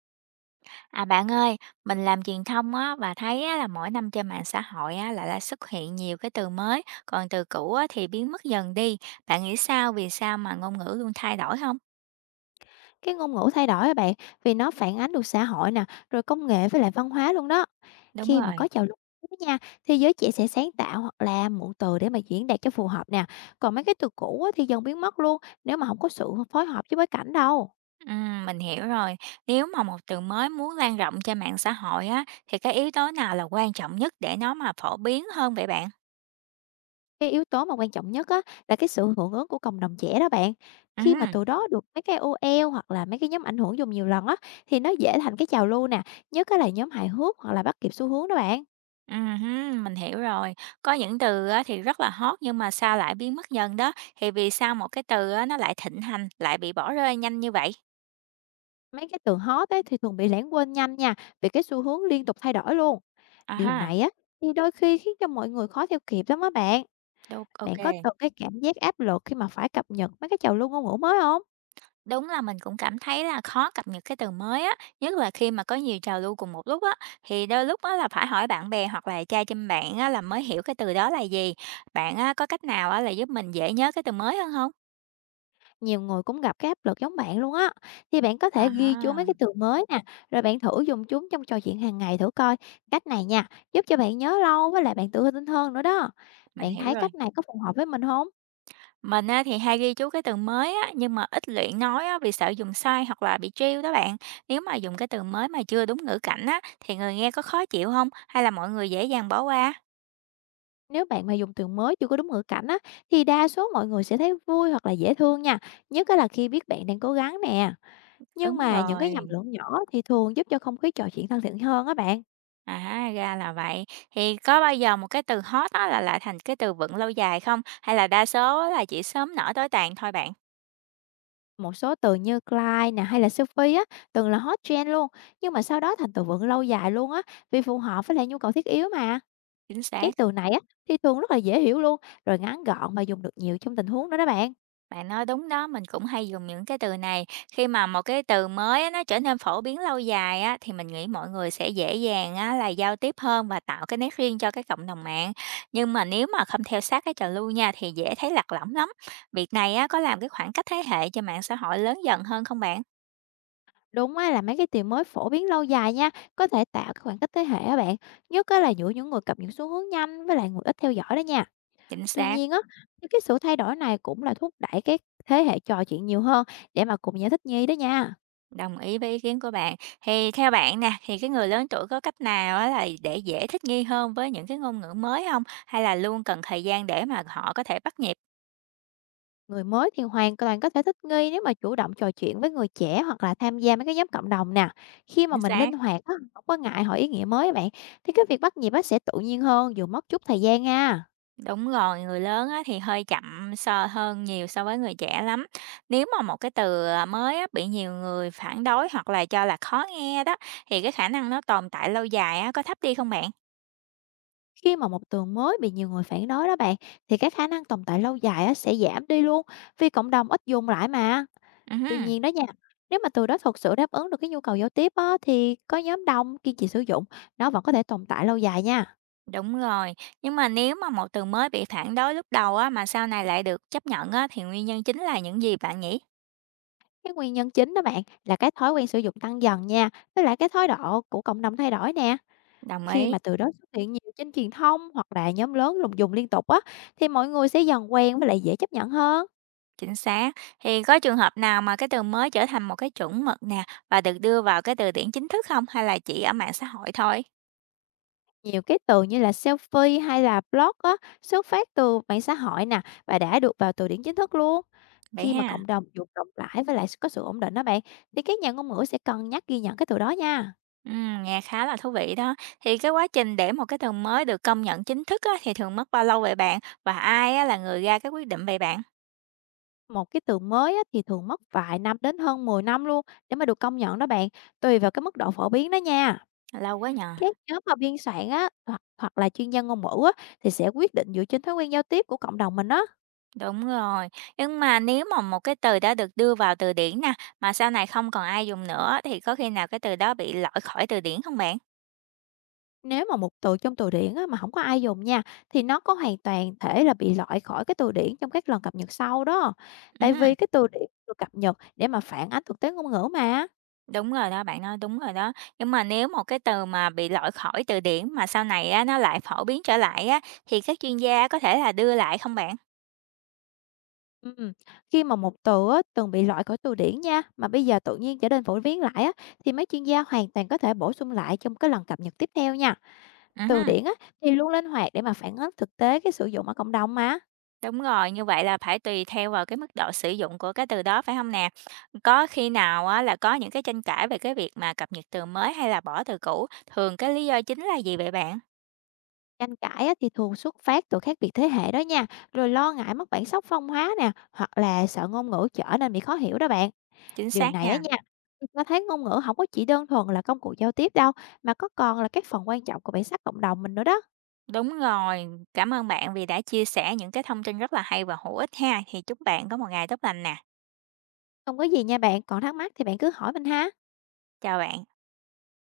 À bạn ơi, mình làm truyền thông á và thấy á, là mỗi năm trên mạng xã hội á lại là xuất hiện nhiều cái từ mới, còn từ cũ á, thì biến mất dần đi. Bạn nghĩ sao vì sao mà ngôn ngữ luôn thay đổi không? Cái ngôn ngữ thay đổi á bạn, vì nó phản ánh được xã hội nè, rồi công nghệ với lại văn hóa luôn đó. Đúng Khi mà rồi. có trào lưu mới nha, thì giới trẻ sẽ sáng tạo hoặc là mượn từ để mà diễn đạt cho phù hợp nè. Còn mấy cái từ cũ á, thì dần biến mất luôn nếu mà không có sự phối hợp với bối cảnh đâu. Mình hiểu rồi. Nếu mà một từ mới muốn lan rộng trên mạng xã hội á thì cái yếu tố nào là quan trọng nhất để nó mà phổ biến hơn vậy bạn? Cái yếu tố mà quan trọng nhất á, là cái sự hưởng ứng của cộng đồng trẻ đó bạn. Khi mà Ừm, từ đó được mấy cái OL hoặc là mấy cái nhóm ảnh hưởng dùng nhiều lần á, thì nó dễ thành cái trào lưu nè, nhất á là nhóm hài hước hoặc là bắt kịp xu hướng đó bạn. ừm, mình hiểu rồi. Có những từ á, thì rất là hot nhưng mà sao lại biến mất dần đó? Thì vì sao một cái từ á, nó lại thịnh hành, lại bị bỏ rơi nhanh như vậy? Mấy cái từ hot ấy thì thường bị lãng quên nhanh nha, vì cái xu hướng liên tục thay đổi luôn. À Điều ha, này á thì đôi khi khiến cho mọi người khó theo kịp lắm á bạn. đúng, ô. Bạn có từng cái cảm giác áp lực khi mà phải cập nhật mấy cái trào lưu ngôn ngữ mới không? Đúng là mình cũng cảm thấy là khó cập nhật cái từ mới á, nhất là khi mà có nhiều trào lưu cùng một lúc á, thì đôi lúc á là phải hỏi bạn bè hoặc là trai chăm bạn á là mới hiểu cái từ đó là gì. Bạn á có cách nào á là giúp mình dễ nhớ cái từ mới hơn không? Nhiều người cũng gặp cái áp lực giống bạn luôn á. Thì bạn có À thể ghi chú ha, mấy cái từ mới nè, rồi bạn thử dùng chúng trong trò chuyện hàng ngày thử coi. Cách này nha, giúp cho bạn nhớ lâu với lại bạn tự tin hơn nữa đó. mình Bạn hiểu thấy rồi. cách này có phù hợp với mình không? Mình á thì hay ghi chú cái từ mới á, nhưng mà ít luyện nói á vì sợ dùng sai hoặc là bị trêu đó bạn. Nếu mà dùng cái từ mới mà chưa đúng ngữ cảnh á, thì người nghe có khó chịu không? Hay là mọi người dễ dàng bỏ qua? Nếu bạn mà dùng từ mới chưa có đúng ngữ cảnh á, thì đa số mọi người sẽ thấy vui hoặc là dễ thương nha, nhất á là khi biết bạn đang cố gắng nè. Nhưng Đúng mà những cái nhầm rồi. lẫn nhỏ thì thường giúp cho không khí trò chuyện thân thiện hơn á bạn. À, ra là vậy. Thì có bao giờ một cái từ hot đó là lại thành cái từ vựng lâu dài không? Hay là đa số á là chỉ sớm nở tối tàn thôi bạn? Một số từ như Clyde nè hay là Sophie á, từng là hot trend luôn, nhưng mà sau đó thành từ vựng lâu dài luôn á, vì phù hợp với lại nhu cầu thiết yếu mà. Chính xác, Các từ này á, thì thường rất là dễ hiểu luôn, rồi ngắn gọn mà dùng được nhiều trong tình huống đó đó bạn. bạn nói đúng đó, mình cũng hay dùng những cái từ này. Khi mà một cái từ mới á, nó trở nên phổ biến lâu dài á, thì mình nghĩ mọi người sẽ dễ dàng á, là giao tiếp hơn và tạo cái nét riêng cho cái cộng đồng mạng. Nhưng mà nếu mà không theo sát cái trào lưu nha thì dễ thấy lạc lõng lắm. Việc này á, có làm cái khoảng cách thế hệ cho mạng xã hội lớn dần hơn không bạn? Đúng á, là mấy cái từ mới phổ biến lâu dài nha, có thể tạo cái khoảng cách thế hệ á bạn, nhất á là giữa những người cập nhật xu hướng nhanh với lại người ít theo dõi đó nha. Chính Tuy xác. nhiên á, thì cái sự thay đổi này cũng là thúc đẩy các thế hệ trò chuyện nhiều hơn để mà cùng nhau thích nghi đó nha. Đồng ý với ý kiến của bạn. Thì theo bạn nè, thì cái người lớn tuổi có cách nào á là để dễ thích nghi hơn với những cái ngôn ngữ mới không? Hay là luôn cần thời gian để mà họ có thể bắt nhịp? Người mới thì hoàn toàn có thể thích nghi nếu mà chủ động trò chuyện với người trẻ hoặc là tham gia mấy cái nhóm cộng đồng nè. Khi mà Chính mình linh xác. hoạt á, không có ngại hỏi ý nghĩa mới á bạn, thì cái việc bắt nhịp á sẽ tự nhiên hơn dù mất chút thời gian ha. Đúng rồi, người lớn á thì hơi chậm so hơn nhiều so với người trẻ lắm. Nếu mà một cái từ, à, mới á bị nhiều người phản đối hoặc là cho là khó nghe đó, thì cái khả năng nó tồn tại lâu dài á có thấp đi không bạn? Khi mà một tường mới bị nhiều người phản đối đó bạn, thì cái khả năng tồn tại lâu dài á, sẽ giảm đi luôn vì cộng đồng ít dùng lại mà. Tuy Ừm. nhiên đó nha, nếu mà từ đó thực sự đáp ứng được cái nhu cầu giao tiếp á, thì có nhóm đông kiên trì sử dụng, nó vẫn có thể tồn tại lâu dài nha. Đúng rồi, nhưng mà nếu mà một từ mới bị phản đối lúc đầu á, mà sau này lại được chấp nhận á, thì nguyên nhân chính là những gì bạn nhỉ? Cái nguyên nhân chính đó bạn là cái thói quen sử dụng tăng dần nha, với lại cái thái độ của cộng đồng thay đổi nè. Đồng Khi ý, mà từ đó xuất hiện nhiều trên truyền thông hoặc là nhóm lớn dùng dùng liên tục á, thì mọi người sẽ dần quen với lại dễ chấp nhận hơn. chính xác. Thì có trường hợp nào mà cái từ mới trở thành một cái chuẩn mực nè và được đưa vào cái từ điển chính thức không hay là chỉ ở mạng xã hội thôi? Nhiều cái từ như là selfie hay là blog á, xuất phát từ mạng xã hội nè và đã được vào từ điển chính thức luôn. Vậy Khi mà ha. cộng đồng dùng rộng rãi với lại có sự ổn định đó bạn, thì các nhà ngôn ngữ sẽ cân nhắc ghi nhận cái từ đó nha. Nghe khá là thú vị đó. Thì cái quá trình để một cái từ mới được công nhận chính thức á, thì thường mất bao lâu vậy bạn? Và ai á, là người ra cái quyết định vậy bạn? Một cái từ mới á, thì thường mất vài năm đến hơn 10 năm luôn để mà được công nhận đó bạn, tùy vào cái mức độ phổ biến đó nha. Lâu quá nhờ. Các nhóm mà biên soạn á, hoặc là chuyên gia ngôn ngữ á, thì sẽ quyết định dựa trên thói quen giao tiếp của cộng đồng mình đó. Đúng rồi, nhưng mà nếu mà một cái từ đã được đưa vào từ điển nè, mà sau này không còn ai dùng nữa thì có khi nào cái từ đó bị loại khỏi từ điển không bạn? Nếu mà một từ trong từ điển á, mà không có ai dùng nha, thì nó có hoàn toàn thể là bị loại khỏi cái từ điển trong các lần cập nhật sau đó. Tại Ừm, vì cái từ điển được cập nhật để mà phản ánh thực tế ngôn ngữ mà. đúng rồi đó, bạn nói đúng rồi đó. Nhưng mà nếu một cái từ mà bị loại khỏi từ điển mà sau này á, nó lại phổ biến trở lại á, thì các chuyên gia có thể là đưa lại không bạn? Ừm, khi mà một từ á, từng bị loại khỏi từ điển nha, mà bây giờ tự nhiên trở nên phổ biến lại á, thì mấy chuyên gia hoàn toàn có thể bổ sung lại trong cái lần cập nhật tiếp theo nha. Từ Ừm, điển á, thì luôn linh hoạt để mà phản ánh thực tế cái sử dụng ở cộng đồng mà. đúng rồi, như vậy là phải tùy theo vào cái mức độ sử dụng của cái từ đó, phải không nè? Có khi nào á, là có những cái tranh cãi về cái việc mà cập nhật từ mới hay là bỏ từ cũ, thường cái lý do chính là gì vậy bạn? Tranh cãi á, thì thường xuất phát từ khác biệt thế hệ đó nha, rồi lo ngại mất bản sắc phong hóa nè, hoặc là sợ ngôn ngữ trở nên bị khó hiểu đó bạn. Chính Điều xác này á nha. nha, thì cho thấy ngôn ngữ không có chỉ đơn thuần là công cụ giao tiếp đâu, mà có còn là các phần quan trọng của bản sắc cộng đồng mình nữa đó. Đúng rồi, cảm ơn bạn vì đã chia sẻ những cái thông tin rất là hay và hữu ích ha. Thì chúc bạn có một ngày tốt lành nè. Không có gì nha bạn, còn thắc mắc thì bạn cứ hỏi mình ha. Chào bạn.